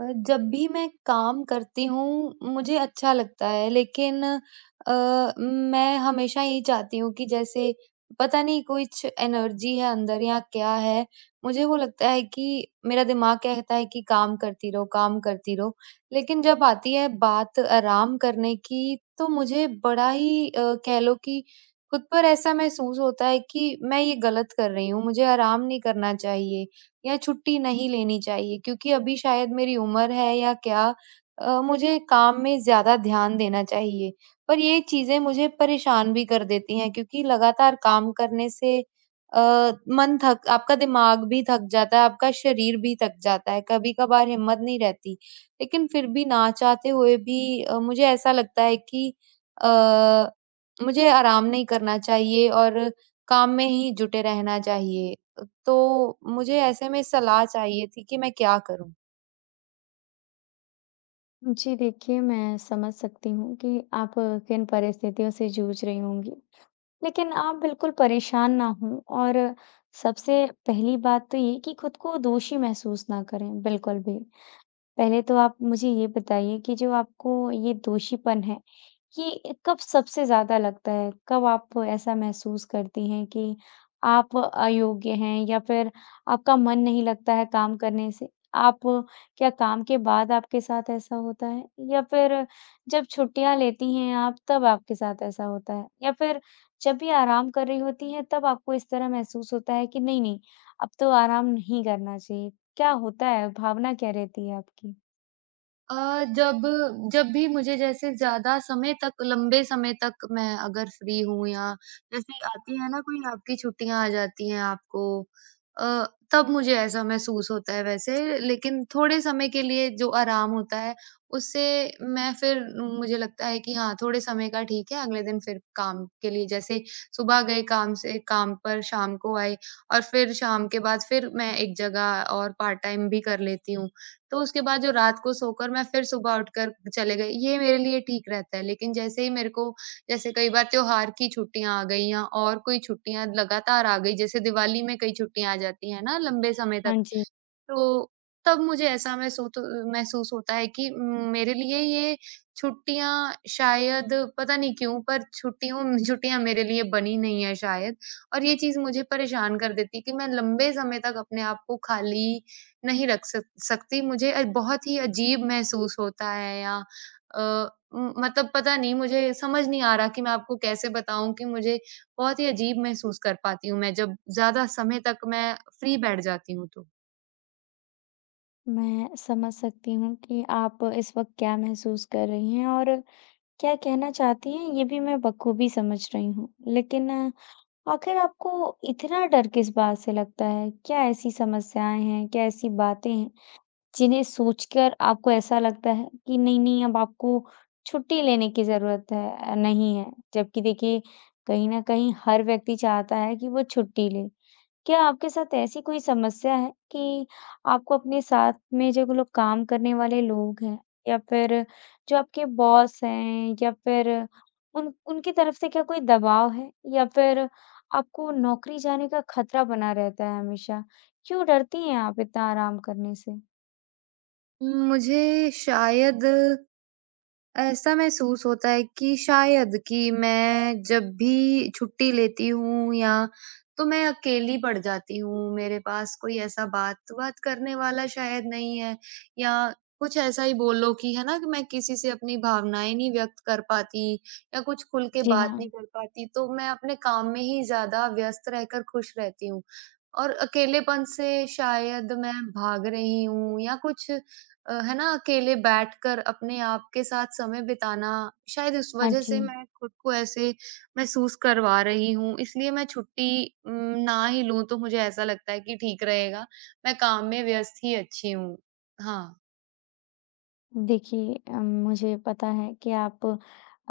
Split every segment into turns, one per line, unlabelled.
जब भी मैं काम करती हूँ, मुझे अच्छा लगता है, लेकिन मैं हमेशा यही चाहती हूँ कि, जैसे, पता नहीं, कुछ एनर्जी है अंदर, या क्या है। मुझे वो लगता है कि मेरा दिमाग कहता है कि काम करती रहो, काम करती रहो। लेकिन जब आती है बात आराम करने की, तो मुझे बड़ा ही कह लो कि खुद पर ऐसा महसूस होता है कि मैं ये गलत कर रही हूँ, मुझे आराम नहीं करना चाहिए। या छुट्टी नहीं लेनी चाहिए, क्योंकि अभी शायद मेरी उम्र है, या क्या, मुझे काम में ज़्यादा ध्यान देना चाहिए। पर ये चीज़ें मुझे परेशान भी कर देती हैं, क्योंकि लगातार काम करने से अ, मन थक आपका दिमाग भी थक जाता है, आपका शरीर भी थक जाता है, कभी-कभार हिम्मत नहीं रहती। लेकिन फिर भी, ना चाहते हुए भी, मुझे ऐसा लगता है कि अ, मुझे आराम नहीं करना चाहिए और काम में ही जुटे रहना चाहिए। तो मुझे ऐसे में सलाह चाहिए थी कि मैं क्या करूँ?
जी देखिए, मैं समझ सकती हूँ कि आप किन परिस्थितियों से जूझ रही होंगी। लेकिन आप बिल्कुल परेशान ना हों और सबसे पहली बात तो ये कि खुद को दोषी महसूस ना करें, बिल्कुल भी। पहले तो आप मुझे ये बताइए कि जो आपको ये दोषीपन है, ये कब सबसे ज़्यादा लगता है? कब आप ऐसा महसूस करती हैं कि आप अयोग्य हैं या फिर आपका मन नहीं लगता है काम करने से? आप क्या काम के बाद आपके साथ ऐसा होता है? या फिर जब छुट्टियाँ लेती हैं आप तब आपके साथ ऐसा होता है? या फिर जब भी आराम कर रही होती हैं तब आपको इस तरह महसूस होता है कि नहीं, नहीं, अब तो आराम नहीं करना चाहिए? क्या होता है? भावना क्या रहती है आपकी?
जब जब भी मुझे, जैसे, ज़्यादा समय तक, लंबे समय तक मैं अगर फ्री हूँ, या जैसे आती है ना कोई, आपकी छुट्टियाँ आ जाती हैं आपको, अ, तब मुझे ऐसा महसूस होता है वैसे। लेकिन थोड़े समय के लिए जो आराम होता है उससे, मैं, फिर मुझे लगता है कि हाँ, थोड़े समय का ठीक है। अगले दिन फिर काम के लिए, जैसे सुबह गए काम से, काम पर शाम को आए, और फिर शाम के बाद फिर मैं एक जगह और पार्ट टाइम भी कर लेती हूँ। तो उसके बाद जो रात को सोकर मैं फिर सुबह उठकर चले गए, ये मेरे लिए ठीक रहता है। लेकिन जैसे ही मेरे को, जैसे कई बार त्योहार की छुट्टियाँ आ गई, या और कोई छुट्टियाँ लगातार आ गई, जैसे दिवाली में कई छुट्टियाँ आ जाती हैं ना, लंबे समय तक।
हाँ जी।
तो तब मुझे ऐसा महसूत महसूस होता है कि, मेरे लिए ये छुट्टियाँ, शायद, पता नहीं क्यों, पर छुट्टियों छुट्टियाँ मेरे लिए बनी नहीं है शायद, और ये चीज़ मुझे परेशान कर देती है कि मैं लंबे समय तक अपने आप को खाली नहीं रख सक सकती। मुझे बहुत ही अजीब महसूस होता है, या अ, मतलब, पता नहीं, मुझे समझ नहीं आ रहा कि मैं आपको कैसे बताऊँ कि मुझे बहुत ही अजीब महसूस कर पाती हूँ मैं, जब ज़्यादा समय तक मैं फ्री बैठ जाती हूँ तो।
मैं समझ सकती हूँ कि आप इस वक़्त क्या महसूस कर रही हैं और क्या कहना चाहती हैं, ये भी मैं बखूबी समझ रही हूँ। लेकिन आखिर आपको इतना डर किस बात से लगता है? क्या ऐसी समस्याएँ हैं, क्या ऐसी बातें हैं, जिन्हें सोचकर आपको ऐसा लगता है कि नहीं-नहीं अब आपको छुट्टी लेने की ज़रूरत नहीं है? जबकि देखिए, कहीं न कहीं हर व्यक्ति चाहता है कि वो छुट्टी ले। क्या आपके साथ ऐसी कोई समस्या है कि आपको अपने साथ में जो लोग काम करने वाले लोग हैं या फिर जो आपके बॉस हैं या फिर उन उनकी तरफ से क्या कोई दबाव है या फिर आपको नौकरी जाने का खतरा बना रहता है हमेशा? क्यों डरती हैं आप इतना आराम करने से?
मुझे शायद ऐसा महसूस होता है कि, शायद, कि मैं जब भी छुट्टी लेती हूँ, या तो मैं अकेली पड़ जाती हूँ। मेरे पास कोई ऐसा बात-वात करने वाला शायद नहीं है, या कुछ ऐसा ही बोलो कि, है ना, कि मैं किसी से अपनी भावनाएँ नहीं व्यक्त कर पाती, या कुछ खुल के
जी
बात नहीं
हाँ।
कर पाती, तो मैं अपने काम में ही ज़्यादा व्यस्त रहकर खुश रहती हूँ। और अकेलेपन से शायद मैं भाग रही हूँ, या कुछ, है ना, अकेले बैठकर अपने आप के साथ समय बिताना, शायद उस
हाँ
वज़ह
जी।
से मैं खुद को ऐसे महसूस करवा रही हूँ, इसलिए मैं छुट्टी उम, ना ही लूँ तो मुझे ऐसा लगता है कि ठीक रहेगा। मैं काम में व्यस्त ही अच्छी हूँ। हाँ।
देखिए मुझे पता है कि आप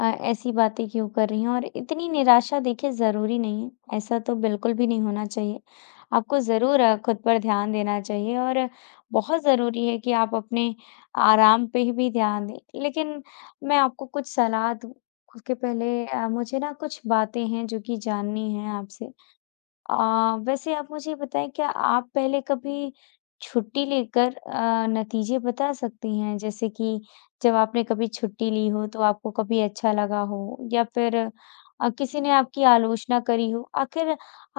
ऐसी बातें क्यों कर रही हैं और इतनी निराशा देखिए ज़रूरी नहीं है। ऐसा तो बिल्कुल भी नहीं होना चाहिए। आपको ज़रूर खुद पर ध्यान देना चाहिए और बहुत ज़रूरी है कि आप अपने आराम पे ही भी ध्यान दें। लेकिन मैं आपको कुछ सलाह दूँ उसके पहले मुझे ना कुछ बातें हैं जो कि जाननी है आपसे। वैसे आप मुझे ये बताएँ क्या आप पहले कभी छुट्टी लेकर नतीजे बता सकती हैं? जैसे कि जब आपने कभी छुट्टी ली हो तो आपको कभी अच्छा लगा हो या फिर किसी ने आपकी आलोचना करी हो। आखिर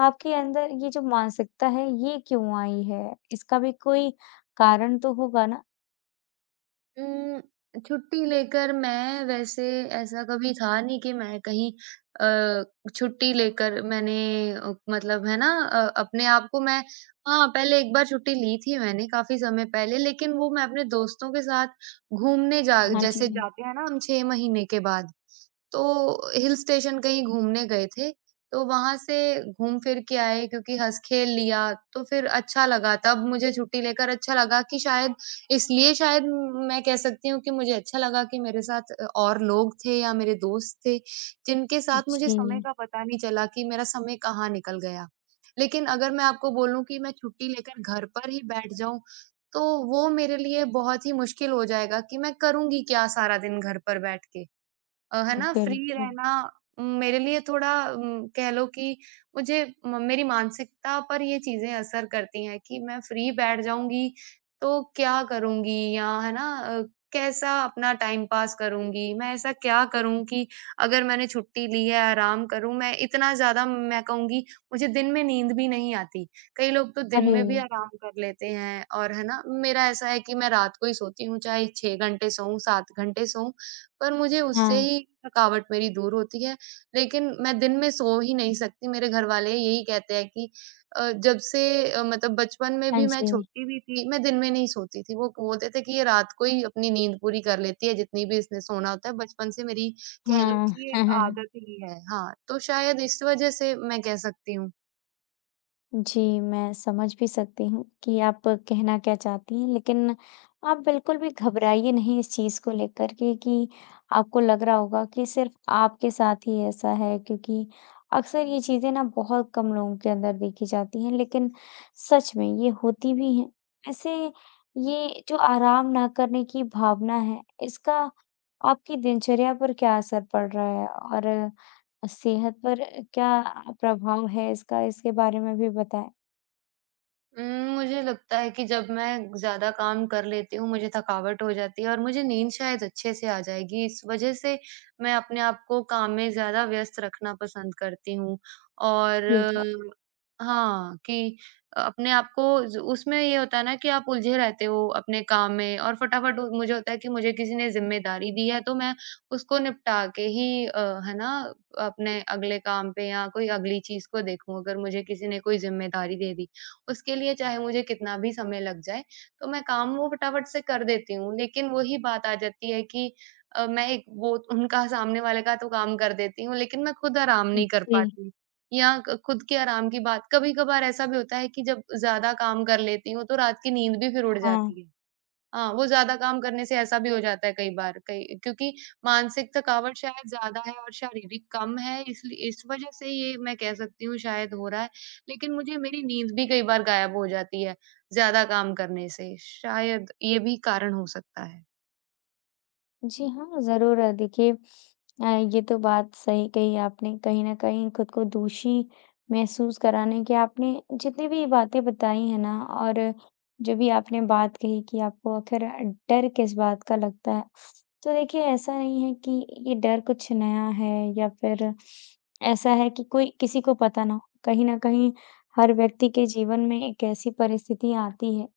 आपके अंदर ये जो मानसिकता है ये क्यों आई है? इसका भी कोई कारण तो होगा ना?
उम, छुट्टी लेकर मैं, वैसे, ऐसा कभी था नहीं कि मैं कहीं अ, छुट्टी लेकर मैंने मतलब, है ना, अपने आप को मैं, हाँ, पहले एक बार छुट्टी ली थी मैंने, काफ़ी समय पहले, लेकिन वो मैं अपने दोस्तों के साथ घूमने जा
हाँ
जैसे
जी।
जाते हैं ना हम, 6 महीने के बाद, तो हिल स्टेशन कहीं घूमने गए थे, तो वहाँ से घूम फिर के आए, क्योंकि हँस-खेल लिया, तो फिर अच्छा लगा, तब मुझे छुट्टी लेकर अच्छा लगा कि, शायद इसलिए, शायद, मैं कह सकती हूँ कि मुझे अच्छा लगा कि मेरे साथ और लोग थे, या मेरे दोस्त थे, जिनके साथ मुझे समय
जी,
का पता नहीं चला कि मेरा समय कहाँ निकल गया। लेकिन अगर मैं आपको बोलूँ कि मैं छुट्टी लेकर घर पर ही बैठ जाऊँ, तो वो मेरे लिए बहुत ही मुश्किल हो जाएगा कि मैं करूँगी क्या सारा दिन घर पर बैठ के। है ना, फ्री
बिल्कुल।
रहना मेरे लिए थोड़ा, कह लो कि, मुझे, म मेरी मानसिकता पर ये चीज़ें असर करती हैं कि मैं फ्री बैठ जाऊँगी, तो क्या करूँगी, या, है ना, कैसा अपना टाइम पास करूँगी? मैं ऐसा क्या करूँ कि अगर मैंने छुट्टी ली है, आराम करूँ? मैं इतना ज़्यादा, मैं कहूँगी, मुझे दिन में नींद भी नहीं आती। कई लोग तो दिन
अरे!
में भी आराम कर लेते हैं, और, है ना, मेरा ऐसा है कि मैं रात को ही सोती हूँ, चाहे 6 घंटे सोऊँ, 7 घंटे सोऊँ, पर मुझे उससे
हाँ।
ही थकावट मेरी दूर होती है, लेकिन मैं दिन में सो ही नहीं सकती। मेरे घरवाले यही कहते हैं कि, जब से, मतलब, बचपन में
हाँ
भी, मैं
जी।
छोटी भी थी, मैं दिन में नहीं सोती थी। वो बोलते थे कि ये रात को ही अपनी नींद पूरी कर लेती है, जितनी भी इसने सोना होता है। बचपन से मेरी, कह लो
हाँ।
कि, एक आदत ही है। हाँ, तो शायद इस वजह से मैं कह सकती हूँ।
जी, मैं समझ भी सकती हूँ कि आप कहना क्या चाहती हैं, लेकिन आप बिल्कुल भी घबराइए नहीं इस चीज़ को लेकर के कि आपको लग रहा होगा कि सिर्फ़ आपके साथ ही ऐसा है क्योंकि अक्सर ये चीज़ें ना बहुत कम लोगों के अंदर देखी जाती हैं, लेकिन सच में ये होती भी हैं। ऐसे ये जो आराम ना करने की भावना है, इसका आपकी दिनचर्या पर क्या असर पड़ रहा है और सेहत पर क्या प्रभाव है इसका, इसके बारे में भी बताएँ?
उम, मुझे लगता है कि जब मैं ज़्यादा काम कर लेती हूँ, मुझे थकावट हो जाती है, और मुझे नींद शायद अच्छे से आ जाएगी। इस वजह से मैं अपने आप को काम में ज़्यादा व्यस्त रखना पसंद करती हूँ, और,
ठीक है।
हाँ, कि अपने आप को, ज उसमें ये होता है ना कि आप उलझे रहते हो अपने काम में, और फटाफट, मुझे होता है कि मुझे किसी ने ज़िम्मेदारी दी है, तो मैं उसको निपटा के ही, है ना, अपने अगले काम पे या कोई अगली चीज़ को देखूँ। अगर मुझे किसी ने कोई ज़िम्मेदारी दे दी, उसके लिए चाहे मुझे कितना भी समय लग जाए, तो मैं काम वो फटाफट से कर देती हूँ। लेकिन वही बात आ जाती है कि मैं एक वो उनका, सामने वाले का, तो काम कर देती हूँ, लेकिन मैं खुद आराम नहीं कर
जी,
पाती, या क खुद के आराम की बात, कभी-कभार ऐसा भी होता है कि जब ज़्यादा काम कर लेती हूँ, तो रात की नींद भी फिर उड़
हाँ।
जाती है। हाँ, वो ज़्यादा काम करने से ऐसा भी हो जाता है कई बार, कई क्योंकि मानसिक थकावट शायद ज़्यादा है और शारीरिक कम है, इसलिए इस वज़ह से ये मैं कह सकती हूँ शायद हो रहा है। लेकिन मुझे, मेरी नींद भी कई बार गायब हो जाती है, ज़्यादा काम करने से, शायद ये भी कारण हो सकता है।
जी हाँ, ज़रूर देखिए अ, ये तो बात सही कही आपने, कहीं न कहीं खुद को दोषी महसूस कराने की आपने जितनी भी बातें बताई हैं ना और जो भी आपने बात कही कि आपको आखिर डर किस बात का लगता है, तो देखिए ऐसा नहीं है कि ये डर कुछ नया है या फिर ऐसा है कि कोई किसी को पता ना हो। कहीं न कहीं हर व्यक्ति के जीवन में एक ऐसी परिस्थिति आती है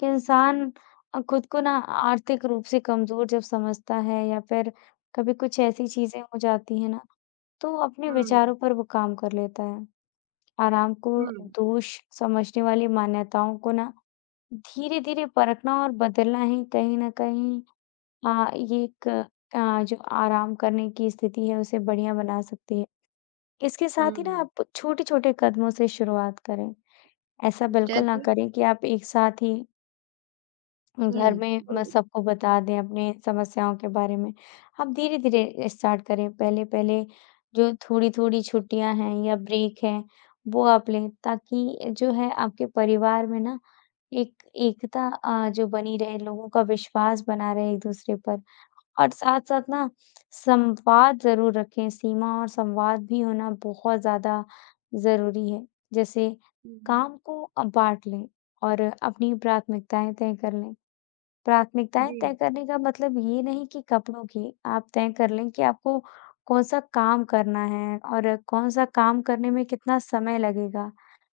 कि इंसान खुद को ना आर्थिक रूप से कमज़ोर जब समझता है या फिर कभी कुछ ऐसी चीज़ें हो जाती हैं ना, तो वो अपने
हुँ।
विचारों पर वो काम कर लेता है। आराम को
हुँ।
दोष समझने वाली मान्यताओं को ना धीरे-धीरे परखना और बदलना ही कहीं न कहीं जो आराम करने की स्थिति है, उसे बढ़िया बना सकती है। इसके साथ ही ना
हुँ।
आप छोटे-छोटे कदमों से शुरुआत करें। ऐसा
जी।
बिल्कुल ना
जैसे।
करें कि आप एक साथ ही
हुँ।
घर में म
बिल
सबको
हुँ।
बता दें अपनी समस्याओं के बारे में। आप धीरे-धीरे स्टार्ट करें, पहले-पहले जो थोड़ी-थोड़ी छुट्टियाँ हैं या ब्रेक है, वो आप लें ताकि जो है आपके परिवार में ना एक एकता जो बनी रहे, लोगों का विश्वास बना रहे एक-दूसरे पर। और साथ-साथ ना संवाद ज़रूर रखें, सीमा और संवाद भी होना बहुत ज़्यादा ज़रूरी है। जैसे
हुँ। हुँ।
काम को बाँट लें और अपनी प्राथमिकताएँ तय कर लें। प्राथमिकताएँ तय
जी।
करने का मतलब ये नहीं कि कपड़ों की, आप तय कर लें कि आपको कौन-सा काम करना है और कौन-सा काम करने में कितना समय लगेगा,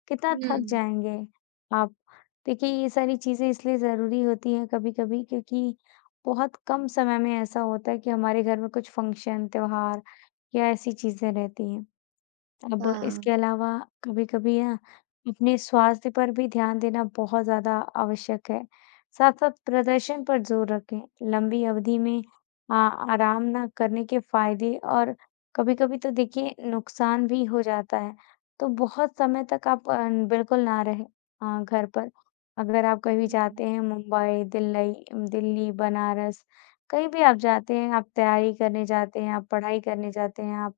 कितना
हुँ।
थक
हुँ।
जाएँगे आप। देखिए, ये सारी चीज़ें इसलिए ज़रूरी होती हैं कभी-कभी क्योंकि बहुत कम समय में ऐसा होता है कि हमारे घर में कुछ फंक्शन, त्योहार या ऐसी चीज़ें रहती हैं। अब
हाँ।
इसके अलावा कभी-कभी ना अपने स्वास्थ्य पर भी ध्यान देना बहुत ज़्यादा आवश्यक है। साथ-साथ प्रदर्शन पर ज़ोर रखें। लंबी अवधि में आराम ना करने के फ़ायदे और कभी-कभी तो देखिए नुकसान भी हो जाता है। तो बहुत समय तक आप बिल्कुल ना रहें घर पर। अगर आप कहीं
हुँ।
जाते हैं मुंबई, दिल्लई दिल्ली, बनारस, कहीं भी आप जाते हैं, आप तैयारी करने जाते हैं, आप पढ़ाई करने जाते हैं, आप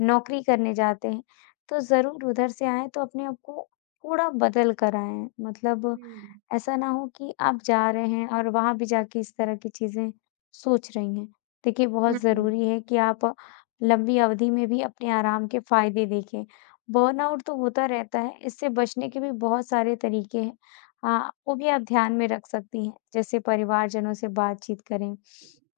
नौकरी करने जाते हैं, तो ज़रूर उधर से आएँ तो अपने आप को थोड़ा बदल कर आएँ। मतलब
हुँ। हुँ।
ऐसा ना हो कि आप जा रहे हैं और वहाँ भी जाके इस तरह की चीज़ें सोच रही हैं। देखिए, बहुत
हुँ।
ज़रूरी है कि आप लंबी अवधि में भी अपने आराम के फ़ायदे देखें। बर्नआउट तो होता रहता है, इससे बचने के भी बहुत सारे तरीके हैं। हाँ, वो भी आप ध्यान में रख सकती हैं, जैसे परिवारजनों से बातचीत करें,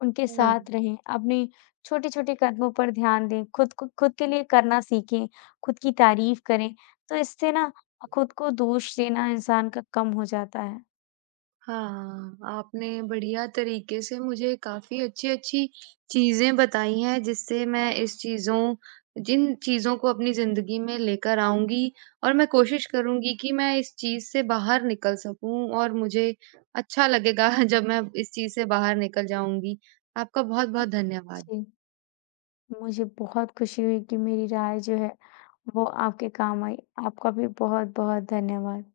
उनके
हाँ।
साथ रहें, अपने छोटे-छोटे कदमों पर ध्यान दें, खुद को खुद के लिए करना सीखें, खुद की तारीफ़ करें। तो इससे ना खुद को दोष देना इंसान का कम हो जाता है।
हाँ, आपने बढ़िया तरीके से मुझे काफ़ी अच्छी-अच्छी चीज़ें बताई हैं, जिससे मैं, इस चीज़ों जिन चीज़ों को अपनी ज़िंदगी में लेकर आऊँगी, और मैं कोशिश करूँगी कि मैं इस चीज़ से बाहर निकल सकूँ, और मुझे अच्छा लगेगा जब मैं इस चीज़ से बाहर निकल जाऊँगी। आपका बहुत-बहुत धन्यवाद।
जी, मुझे बहुत खुशी हुई कि मेरी राय जो है वो आपके काम आई। आपका भी बहुत-बहुत धन्यवाद।